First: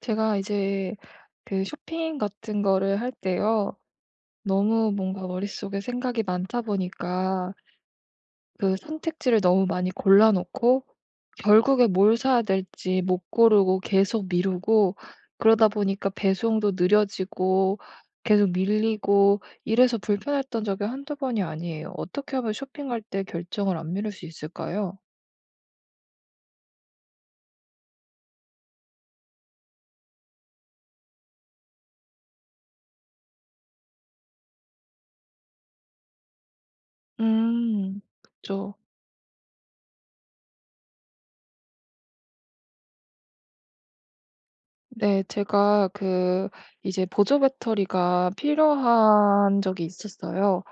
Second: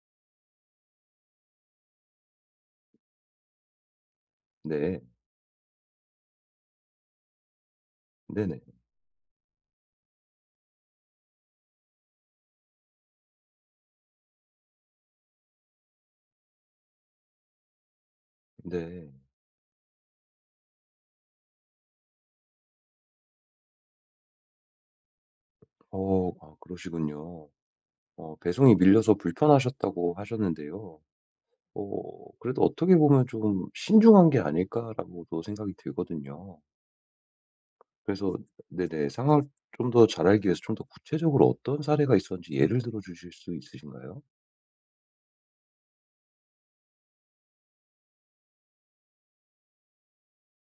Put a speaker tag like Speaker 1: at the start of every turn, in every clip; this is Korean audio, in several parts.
Speaker 1: 제가 이제 그 쇼핑 같은 거를 할 때요. 너무
Speaker 2: 네.
Speaker 1: 뭔가 머릿속에 생각이 많다 보니까
Speaker 2: 네 네.
Speaker 1: 그 선택지를 너무 많이 골라놓고 결국에 뭘 사야 될지 못 고르고 계속 미루고 그러다 보니까 배송도 느려지고 계속
Speaker 2: 네.
Speaker 1: 밀리고 이래서 불편했던 적이 1-2 번이 아니에요. 어떻게 하면 쇼핑할 때 결정을 안 미룰 수 있을까요?
Speaker 2: 어 아 그러시군요. 어 배송이 밀려서 불편하셨다고 하셨는데요. 어 그래도 '어떻게 보면 좀 신중한 게 아닐까.'라고도 생각이 들거든요.
Speaker 1: 음
Speaker 2: 그래서
Speaker 1: 그쵸.
Speaker 2: 네, 네. 상황을 좀 더 잘 알기 위해서 좀 더 구체적으로 어떤 사례가 있었는지 예를 들어주실 수 있으신가요?
Speaker 1: 네. 제가 그 이제 보조배터리가 필요한 적이 있었어요.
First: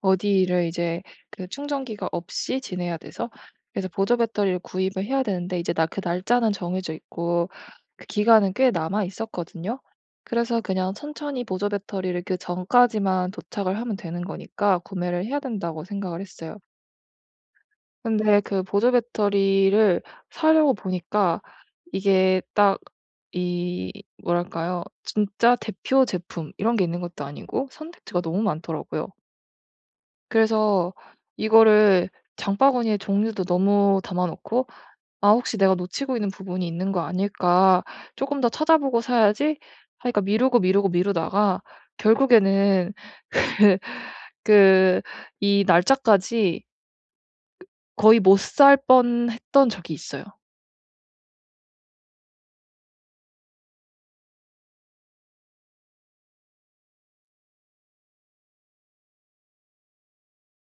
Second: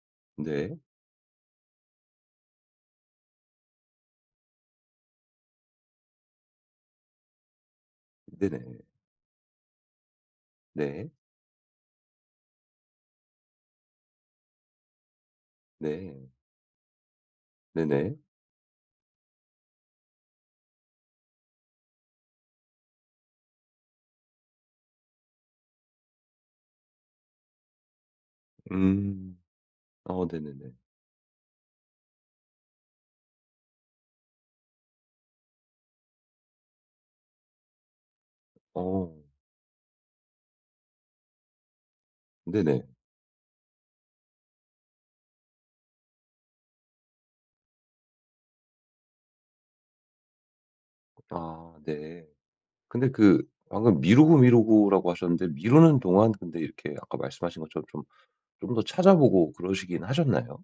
Speaker 1: 어디를
Speaker 2: 네.
Speaker 1: 이제 그 충전기가 없이 지내야 돼서. 그래서 보조배터리를 구입을 해야 되는데 이제 나 그 날짜는 정해져 있고 그 기간은 꽤
Speaker 2: 네네.
Speaker 1: 남아있었거든요. 그래서 그냥
Speaker 2: 네.
Speaker 1: 천천히 보조배터리를 그 전까지만 도착을 하면 되는 거니까 구매를 해야 된다고 생각을
Speaker 2: 네.
Speaker 1: 했어요.
Speaker 2: 네 네.
Speaker 1: 근데 그 보조 배터리를 사려고 보니까 이게 딱 이 뭐랄까요? 진짜 대표 제품 이런 게 있는 것도 아니고 선택지가 너무 많더라고요.
Speaker 2: 음 어 네, 네, 네.
Speaker 1: 그래서 이거를 장바구니에 종류도 너무 담아놓고 '아 혹시 내가 놓치고 있는 부분이 있는 거 아닐까?' 쪼끔 더 찾아보고
Speaker 2: 어.
Speaker 1: 사야지 하니까 미루고 미루고 미루다가
Speaker 2: 네네.
Speaker 1: 결국에는 그 이 날짜까지 ...거의 못 살 뻔했던 적이 있어요.
Speaker 2: 아 네. 근데 그 방금 "미루고 미루고."라고 하셨는데 미루는 동안 근데 이렇게 아까 말씀하신 것처럼 좀 좀 더 찾아 보고 그러시긴 하셨나요?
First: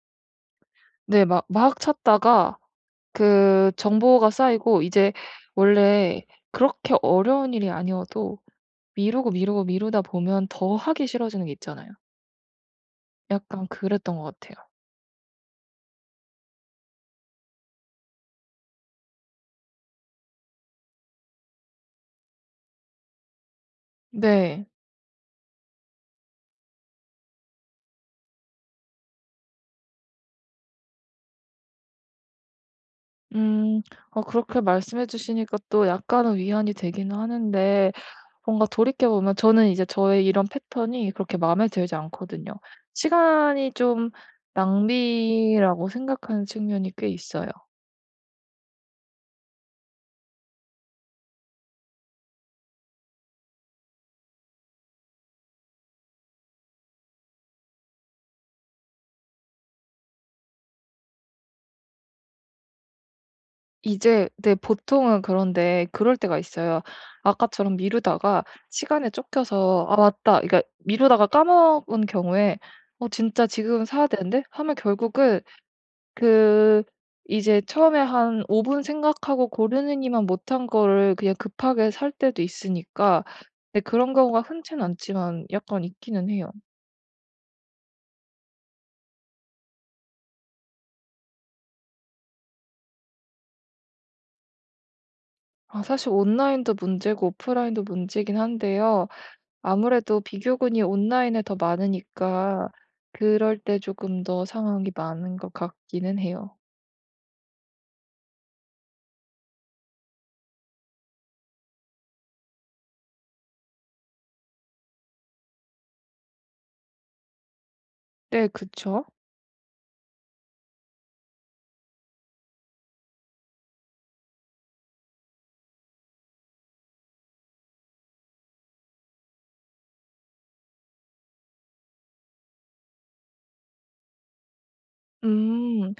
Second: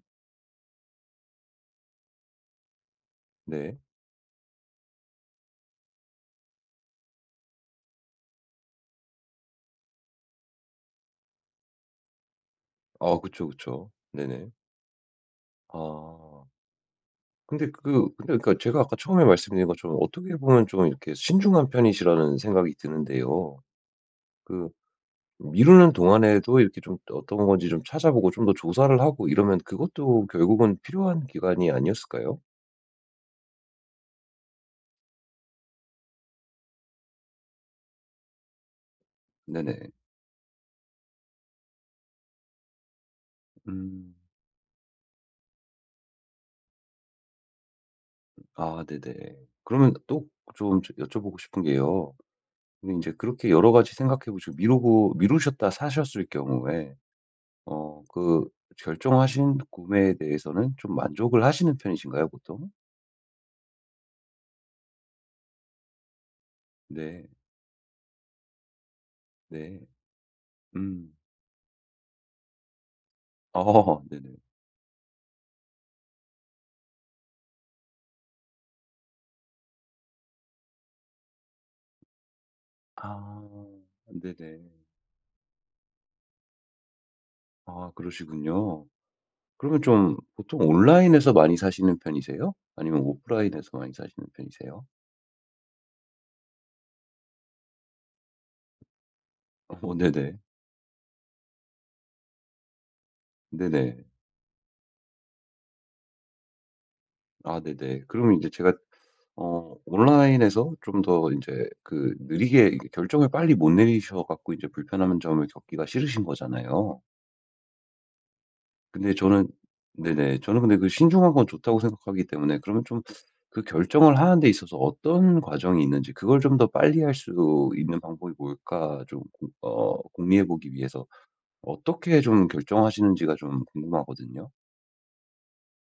Speaker 1: 네. 막 막 찾다가 그
Speaker 2: 네.
Speaker 1: 정보가 쌓이고 이제 원래 그렇게 어려운 일이 아니어도 미루고 미루고 미루다 보면 더 하기 싫어지는 게 있잖아요.
Speaker 2: 아 그쵸,
Speaker 1: 약간
Speaker 2: 그쵸.
Speaker 1: 그랬던 것
Speaker 2: 네네.
Speaker 1: 같아요.
Speaker 2: 아. 근데 그 근데 그러니까 제가 아까 처음에 말씀드린 것처럼 어떻게 보면 좀 이렇게 신중한 편이시라는 생각이 드는데요.
Speaker 1: 네.
Speaker 2: 그 미루는 동안에도 이렇게 좀 어떤 건지 좀 찾아 보고 좀 더 조사를 하고 이러면 그것도 결국은 필요한 기간이 아니었을까요?
Speaker 1: 음. 어 그렇게 말씀해 주시니까 또 약간은 위안이 되긴 하는데 뭔가 돌이켜 보면 저는 이제
Speaker 2: 네네.
Speaker 1: 저의 이런 패턴이 그렇게 마음에 들지 않거든요. 시간이 좀
Speaker 2: 음.
Speaker 1: 낭비라고 생각하는 측면이 꽤 있어요.
Speaker 2: 아 네네. 그러면 또 그 좀 여쭤보고 싶은 게요 그럼 인제 그렇게 여러 가지 생각해 보시고 미루고 미루셨다 사셨을 경우에 어 그 결정하신 구매에 대해서는 좀 만족을 하시는 편이신가요, 보통?
Speaker 1: 이제 네 보통은 그런데 그럴 때가 있어요.
Speaker 2: 네.
Speaker 1: 아까처럼 미루다가 시간에
Speaker 2: 네.
Speaker 1: 쫓겨서 '아 맞다.' 그러니까
Speaker 2: 음.
Speaker 1: 미루다가 까먹은 경우에 '어 진짜 지금은
Speaker 2: 어.
Speaker 1: 사야
Speaker 2: 네네.
Speaker 1: 되는데.' 하면 결국은 그 이제 처음에 한 5 분 생각하고 고르느니만 못한 거를 그냥 급하게 살 때도 있으니까
Speaker 2: 아.
Speaker 1: 네 그런 경우가
Speaker 2: 네네.
Speaker 1: 흔치는 않지만 약간 있기는 해요.
Speaker 2: 아 그러시군요. 그러면 좀 보통 온라인에서 많이 사시는 편이세요 아니면 오프라인에서 많이 사시는 편이세요?
Speaker 1: 아 사실 온라인도 문제고 오프라인도 문제이긴 한데요
Speaker 2: 어
Speaker 1: 아무래도
Speaker 2: 네네.
Speaker 1: 비교군이 온라인에 더 많으니까 그럴 때
Speaker 2: 네네.
Speaker 1: 조금 더 상황이 많은 것 같기는 해요.
Speaker 2: 아 네네. 그러면 이제 제가 어 온라인에서 좀 더 이제 그 느리게 결정을 빨리 못 내리셔 갖고 이제 불편한 점을 겪기가 싫으신 거잖아요.
Speaker 1: 네 그쵸.
Speaker 2: 근데 저는 네네. 저는 근데 그 신중한 건 좋다고 생각하기 때문에 그러면 좀 그 결정을 하는 데 있어서 어떤 과정이 있는지 그걸 좀 더 빨리 할 수 있는 방법이 뭘까 조금 어 공유해 보기 위해서 어떻게 좀 결정하시는지가 좀 궁금하거든요.
Speaker 1: 음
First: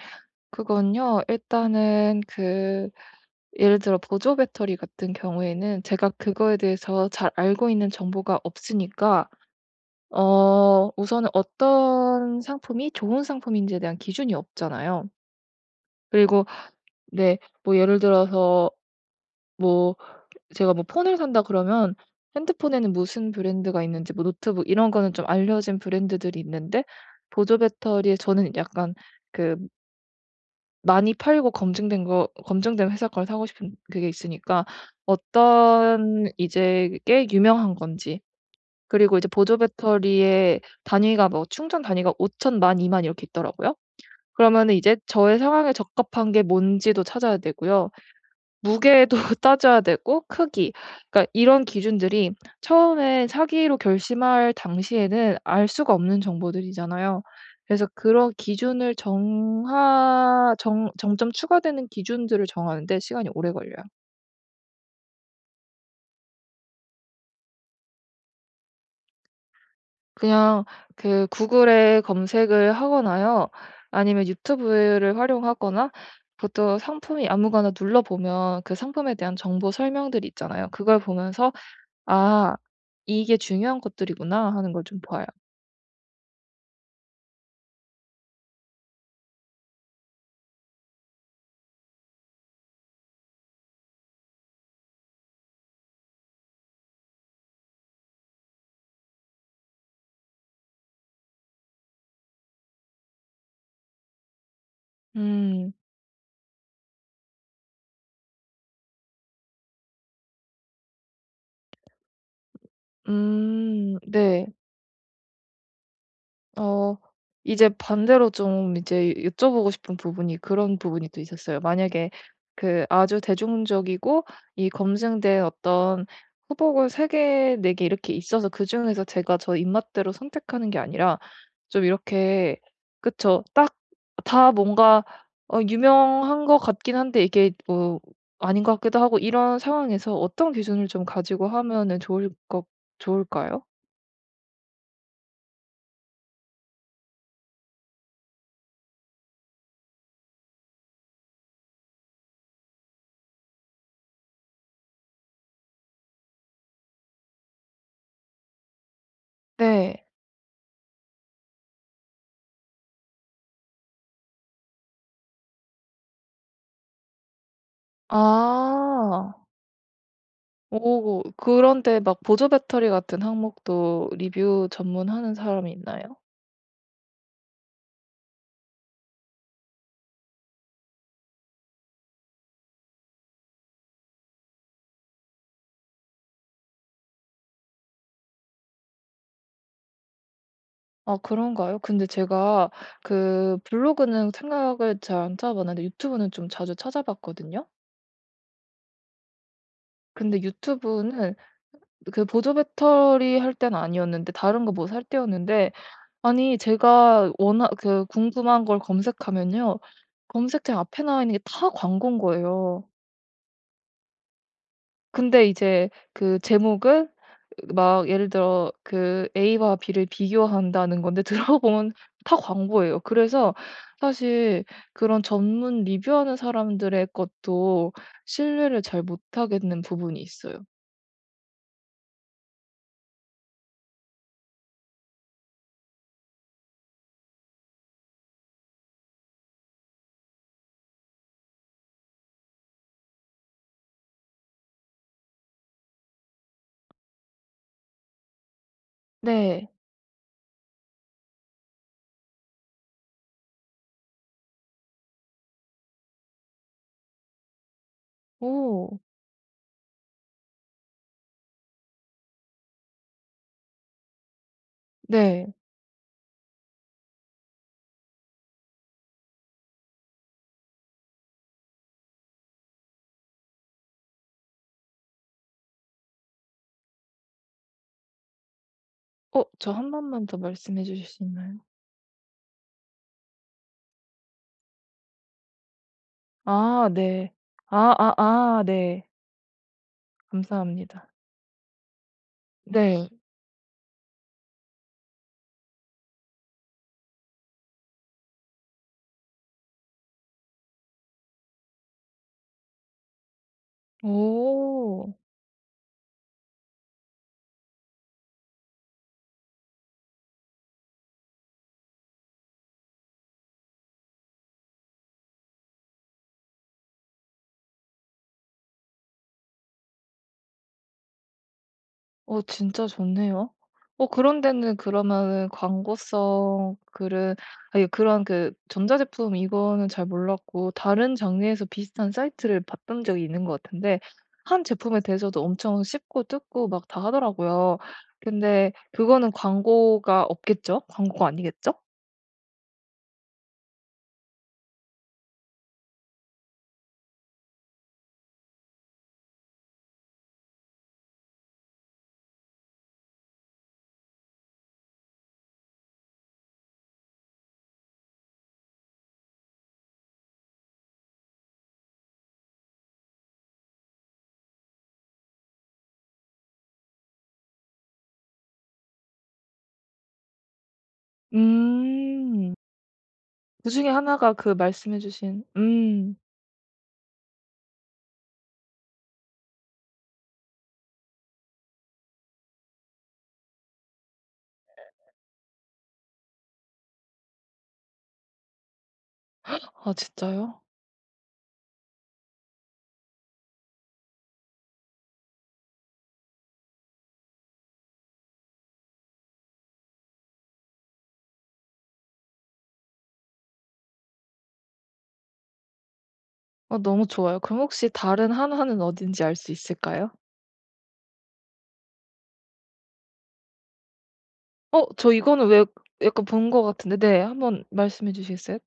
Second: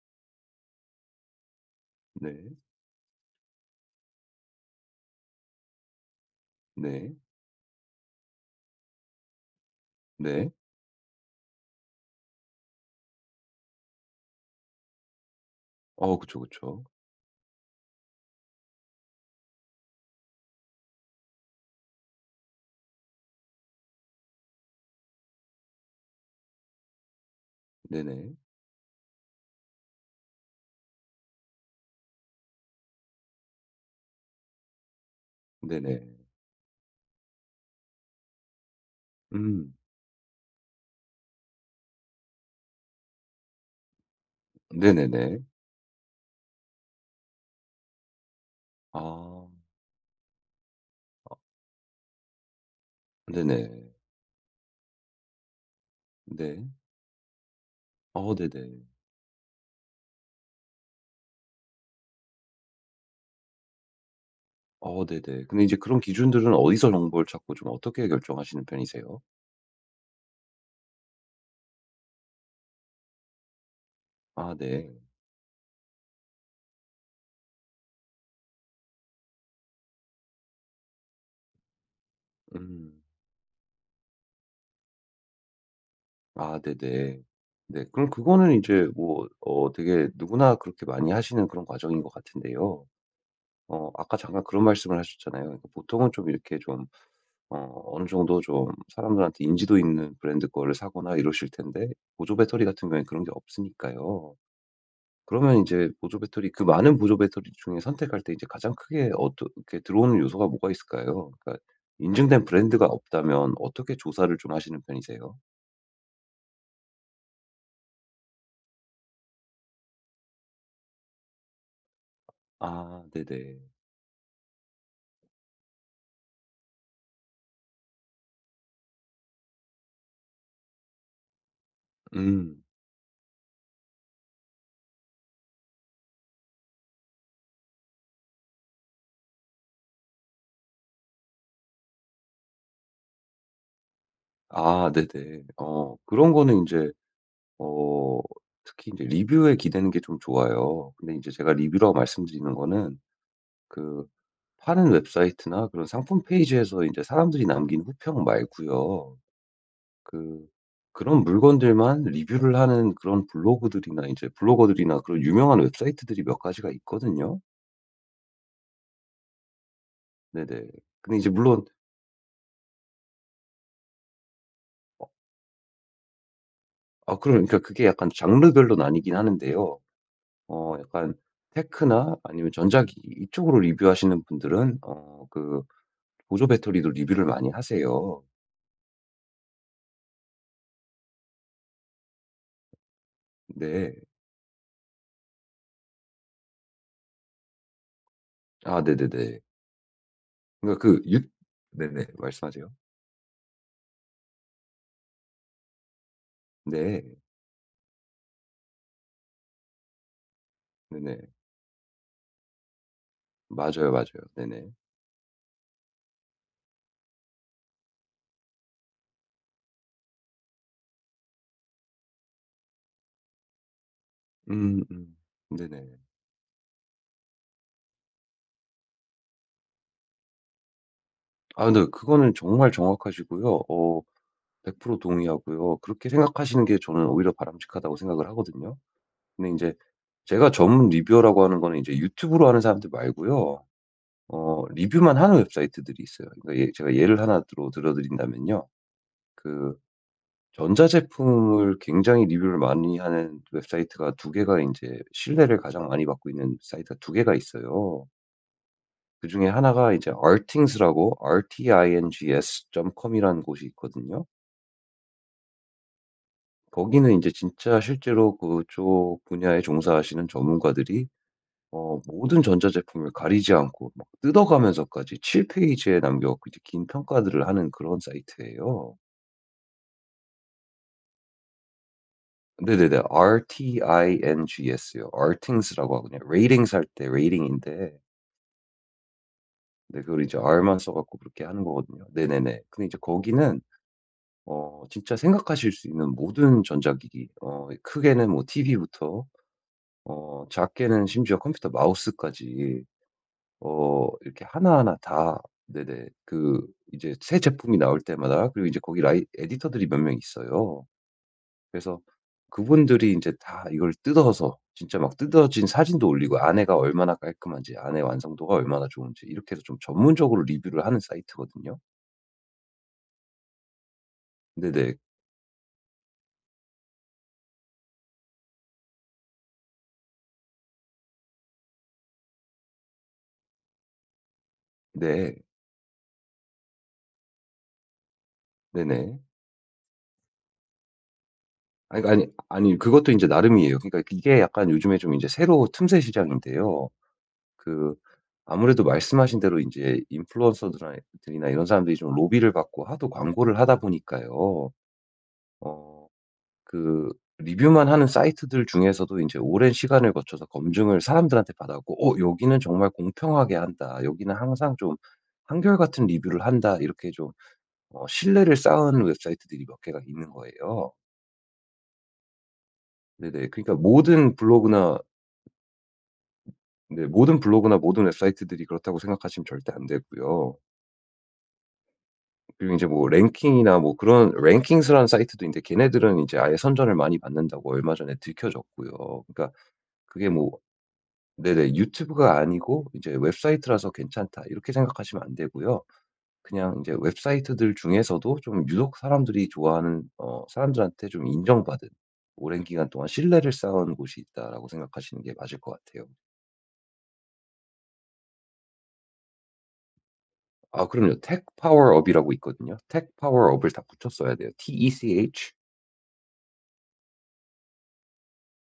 Speaker 1: 그건요 일단은
Speaker 2: 네.
Speaker 1: 그 예를 들어 보조 배터리 같은 경우에는 제가 그거에 대해서
Speaker 2: 네.
Speaker 1: 잘 알고 있는 정보가 없으니까
Speaker 2: 네.
Speaker 1: 어 우선은 어떤 상품이 좋은 상품인지에 대한 기준이 없잖아요.
Speaker 2: 어 그쵸,
Speaker 1: 그리고
Speaker 2: 그쵸.
Speaker 1: 네, 뭐 예를 들어서 뭐 제가 뭐 폰을 산다 그러면 핸드폰에는 무슨 브랜드가 있는지 뭐 노트북 이런 거는 좀 알려진 브랜드들이 있는데 보조 배터리에
Speaker 2: 네네.
Speaker 1: 저는 약간 그 많이 팔고 검증된 거 검증된 회사 걸 사고 싶은 그게 있으니까
Speaker 2: 네네.
Speaker 1: 어떤 이제 게 유명한 건지 그리고 이제 보조
Speaker 2: 음.
Speaker 1: 배터리의 단위가 뭐 충전 단위가 5,000, 10,000, 20,000 이렇게 있더라고요. 그러면은 이제 저의
Speaker 2: 네네네.
Speaker 1: 상황에 적합한 게 뭔지도 찾아야 되고요, 무게도
Speaker 2: 아.
Speaker 1: 따져야 되고, 크기 그러니까
Speaker 2: 어.
Speaker 1: 이런 기준들이 처음에
Speaker 2: 네네.
Speaker 1: 사기로 결심할 당시에는 알 수가 없는
Speaker 2: 네.
Speaker 1: 정보들이잖아요. 그래서 그런
Speaker 2: 어 네네.
Speaker 1: 기준을 정하 정 점점 추가되는 기준들을 정하는 데 시간이 오래 걸려요.
Speaker 2: 어 네네. 근데 이제 그런 기준들은 어디서 정보를 찾고 좀 어떻게 결정하시는 편이세요?
Speaker 1: 그냥 그 구글에 검색을 하거나요 아니면
Speaker 2: 아 네.
Speaker 1: 유튜브를 활용하거나 보통 상품이 아무거나 눌러보면 그 상품에 대한 정보 설명들이 있잖아요. 그걸 보면서 '아
Speaker 2: 음.
Speaker 1: 이게 중요한 것들이구나.' 하는 걸 좀 봐요.
Speaker 2: 아 네, 네. 네. 그럼 그거는 이제 뭐 어 되게 누구나 그렇게 많이 하시는 그런 과정인 것 같은데요 어 아까 잠깐 그런 말씀을 하셨잖아요. 보통은 좀 이렇게 좀 어 어느 정도 좀 사람들한테 인지도 있는 브랜드 거를 사거나 이러실 텐데 보조 배터리 같은 경우에는 그런 게 없으니까요. 그러면
Speaker 1: 음.
Speaker 2: 인제 보조 배터리 그 많은 보조 배터리 중에 선택할 때 이제 가장 크게 어떤 그렇게 들어오는 요소가 뭐가 있을까요? 그러니까 인증된 브랜드가 없다면 어떻게
Speaker 1: 음
Speaker 2: 조사를
Speaker 1: 네.
Speaker 2: 좀 하시는 편이세요?
Speaker 1: 어 이제 반대로 좀 이제 여쭤보고 싶은 부분이 그런 부분이 또 있었어요. 만약에 그
Speaker 2: 아
Speaker 1: 아주
Speaker 2: 네네.
Speaker 1: 대중적이고 이 검증된 어떤 후보가 3 개 4 개 이렇게 있어서 그중에서 제가 저 입맛대로 선택하는 게 아니라 좀 이렇게
Speaker 2: 음.
Speaker 1: 그쵸. 딱 다 뭔가 어 유명한 것 같긴 한데 이게 뭐 아닌 것 같기도 하고 이런 상황에서 어떤 기준을 좀 가지고 하면은 좋을 것 좋을까요?
Speaker 2: 아 네네. 어 그런 거는 인제 어 특히 인제 리뷰에 기대는 게 좀 좋아요. 근데 이제 제가 리뷰라고 말씀드리는 거는 그 파는 웹사이트나 그런 상품 페이지에서 이제 사람들이 남긴 후평 말고요.
Speaker 1: 네.
Speaker 2: 그 그런 물건들만 리뷰를 하는 그런 블로그들이나 이제 블로거들이나 그런 유명한 웹사이트들이 몇 가지가 있거든요.
Speaker 1: 아.
Speaker 2: 네네. 근데
Speaker 1: 어
Speaker 2: 이제 물론
Speaker 1: 그런데 막 보조배터리 같은 항목도 리뷰
Speaker 2: 어.
Speaker 1: 전문하는 사람이 있나요?
Speaker 2: 어 그러니까 그게 약간 장르별로 나뉘긴 하는데요. 어 약간 테크나 아니면 전자기기 이쪽으로 리뷰 하시는 분들은 어 그 보조 배터리도 리뷰를 많이 하세요.
Speaker 1: 아 그런가요? 근데 제가 그
Speaker 2: 네.
Speaker 1: 블로그는 생각을 잘 안 찾아봤는데 유튜브는 좀 자주 찾아봤거든요.
Speaker 2: 아 네네네.
Speaker 1: 근데
Speaker 2: 그니까 그 유
Speaker 1: 유튜브는
Speaker 2: 네네.
Speaker 1: 그 보조
Speaker 2: 말씀하세요.
Speaker 1: 배터리 할 때는 아니었는데 다른 거 뭐 살 때였는데 아니
Speaker 2: 네.
Speaker 1: 제가 워낙 그 궁금한 걸 검색하면요. 검색창 앞에 나와
Speaker 2: 네네.
Speaker 1: 있는 게 다 광곤 거예요.
Speaker 2: 맞아요, 맞아요. 네네.
Speaker 1: 근데 이제 그 제목은 막 예를 들어 그 A와 B를 비교한다는 건데 들어보면 다 광고예요. 그래서 사실
Speaker 2: 음음.
Speaker 1: 그런 전문
Speaker 2: 네네.
Speaker 1: 리뷰 하는 사람들의 것도 신뢰를 잘 못하겠는 부분이 있어요.
Speaker 2: 아 근데 그거는 정말 정확하시고요 어 100% 동의하고요 그렇게 생각하시는 게 저는 오히려 바람직하다고 생각을 하거든요. 근데 인제 제가 전문 리뷰어라고 하는 거는 이제 유튜브로 하는 사람들 말고요 어 리뷰만 하는 웹사이트들이 있어요. 그러니까 예 제가 예를 하나 들어 들어드린다면요
Speaker 1: 네.
Speaker 2: 그 전자제품을 굉장히 리뷰를 많이 하는 웹사이트가 2 개가 인제 신뢰를 가장 많이 받고 있는 사이트가 2 개가 있어요.
Speaker 1: 오.
Speaker 2: 그중에 하나가 이제 RTINGS라고 R T I N G S .com이라는 곳이 있거든요.
Speaker 1: 네.
Speaker 2: 거기는 인제 진짜 실제로 그쪽 분야에 종사하시는 전문가들이 어 모든 전자제품을 가리지 않고 막 뜯어가면서까지 7 페이지에 남겨 갖고 이제 긴 평가들을 하는 그런 사이트예요.
Speaker 1: 어 저 1 번만 더 말씀해 주실 수 있나요?
Speaker 2: 네네네. RTINGS요. RTINGS라고 하거든요. ratings 할
Speaker 1: 아
Speaker 2: 때
Speaker 1: 네.
Speaker 2: ratings인데.
Speaker 1: 아아아, 네.
Speaker 2: 네, 그걸 이제 R만 써
Speaker 1: 감사합니다.
Speaker 2: 갖고그렇게 하는 거거든요. 네네네. 근데 이제
Speaker 1: 네.
Speaker 2: 거기는 어 진짜 생각하실 수 있는 모든 전자기기. 어 크게는 뭐 TV부터 어 작게는 심지어 컴퓨터 마우스까지, 어 이렇게 하나하나
Speaker 1: 어.
Speaker 2: 다 네네. 그 이제 새 제품이 나올 때마다 그리고 이제 거기 라이 에디터들이 몇 명 있어요. 그래서 그분들이 인제 다 이걸 뜯어서 진짜 막 뜯어진 사진도 올리고 안에가 얼마나 깔끔한지, 안에 완성도가 얼마나 좋은지 이렇게 해서 좀 전문적으로 리뷰를 하는 사이트거든요.
Speaker 1: 어 진짜 좋네요. 어 그런 데는
Speaker 2: 네네.
Speaker 1: 그러면은 광고성 글은 아유 그런 그 전자제품 이거는 잘 몰랐고, 다른 장르에서 비슷한 사이트를 봤던 적이 있는 것 같은데 1 제품에
Speaker 2: 네.
Speaker 1: 대해서도 엄청 씹고 뜯고 막 다 하더라고요. 근데
Speaker 2: 네네.
Speaker 1: 그거는 광고가 없겠죠? 광고가 아니겠죠?
Speaker 2: 아니, 아니, 아니 그것도 인제 나름이에요. 그니까 이게 약간 요즘에 인제 새로 틈새시장인데요. 그 아무래도 말씀하신 대로 인제 인플루언서들아 들이나 이런 사람들이 좀 로비를 받고 하도 광고를 하다 보니까요. 어 그 리뷰만 하는 사이트들 중에서도 인제 오랜 시간을 거쳐서 검증을 사람들한테 받았고 '어, 여기는 정말 공평하게 한다, 여기는 항상 좀 한결같은 리뷰를 한다.' 이렇게 좀, 어 신뢰를 쌓은 웹사이트들이 몇 개가 있는 거예요.
Speaker 1: 음.
Speaker 2: 네네. 그니까
Speaker 1: 그중에 하나가
Speaker 2: 모든
Speaker 1: 그
Speaker 2: 블로그나
Speaker 1: 말씀해 주신 음.
Speaker 2: 네 모든 블로그나 모든 웹사이트들이 그렇다고 생각하시면 절대 안 되고요. 그리고 인제 뭐 랭킹이나 뭐 그런 랭킹스라는 사이트도 있는데 걔네들은 인제 아예 선전을 많이 받는다고 얼마 전에 들켜졌고요. 그니까
Speaker 1: 아
Speaker 2: 그게 뭐
Speaker 1: 진짜요?
Speaker 2: 네네, '유튜브가 아니고 이제 웹사이트라서 괜찮다.' 이렇게 생각하시면 안되고요. 그냥 이제 웹사이트들 중에서도 좀 유독 사람들이 좋아하는 어 사람들한테 좀 인정받은 '오랜 기간 동안 신뢰를 쌓아온 곳이 있다.'라고 생각하시는 게 맞을 것 같아요.
Speaker 1: 아 너무 좋아요. 그럼 혹시 다른 하나는 어딘지 알 수 있을까요?
Speaker 2: 아 그럼요. 텍파워업 이라고 있거든요. 텍파워업을 다 붙여 써야 돼요.
Speaker 1: 어 저 이거는
Speaker 2: TECH.
Speaker 1: 왜 약간 본 것 같은데 네, 한번 말씀해 주시겠어요?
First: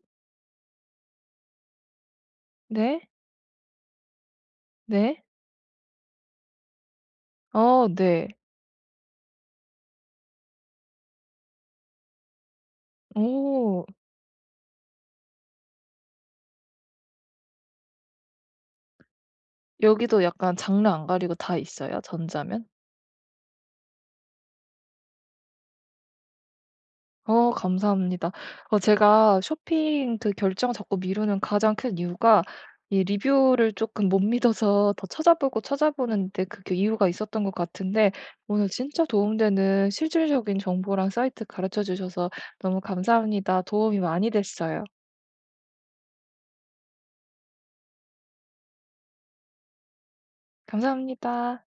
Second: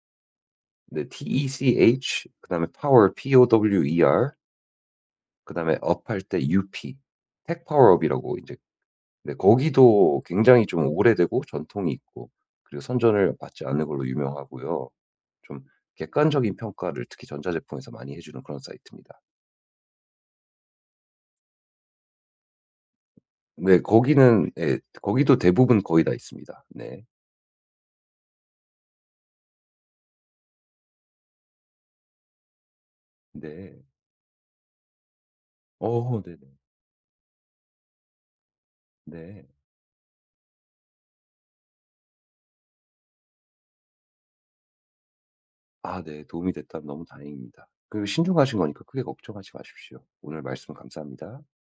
Speaker 2: 네, TECH 그다음에
Speaker 1: 네.
Speaker 2: 파워 POWER.
Speaker 1: 네.
Speaker 2: 그다음에 업할 때 UP.
Speaker 1: 아,
Speaker 2: 텍파워업
Speaker 1: 네.
Speaker 2: 이라고 이제. 네 거기도 굉장히 좀 오래되고, 전통이 있고. 그리고 선전을 받지
Speaker 1: 오.
Speaker 2: 않는 걸로 유명하고요. 좀 객관적인 평가를 특히 전자 제품에서 많이 해주는 그런 사이트입니다.
Speaker 1: 여기도 약간 장르 안 가리고 다 있어요, 전자면?
Speaker 2: 네, 거기는 예 거기도 대부분 거의 다 있습니다. 네.
Speaker 1: 어 감사합니다. 어 제가 쇼핑 그 결정 자꾸 미루는 가장 큰 이유가 이 리뷰를
Speaker 2: 네.
Speaker 1: 쪼끔 못 믿어서 더 찾아보고
Speaker 2: 어 네.
Speaker 1: 찾아보는데 그게 이유가 있었던 것 같은데 오늘 진짜
Speaker 2: 네.
Speaker 1: 도움되는 실질적인 정보랑 사이트 가르쳐 주셔서 너무 감사합니다. 도움이 많이 됐어요.
Speaker 2: 아 네. 도움이 됐다면 너무 다행입니다. 그리고 신중하신 거니까 크게 걱정하지 마십시오. 오늘 말씀 감사합니다.
Speaker 1: 감사합니다.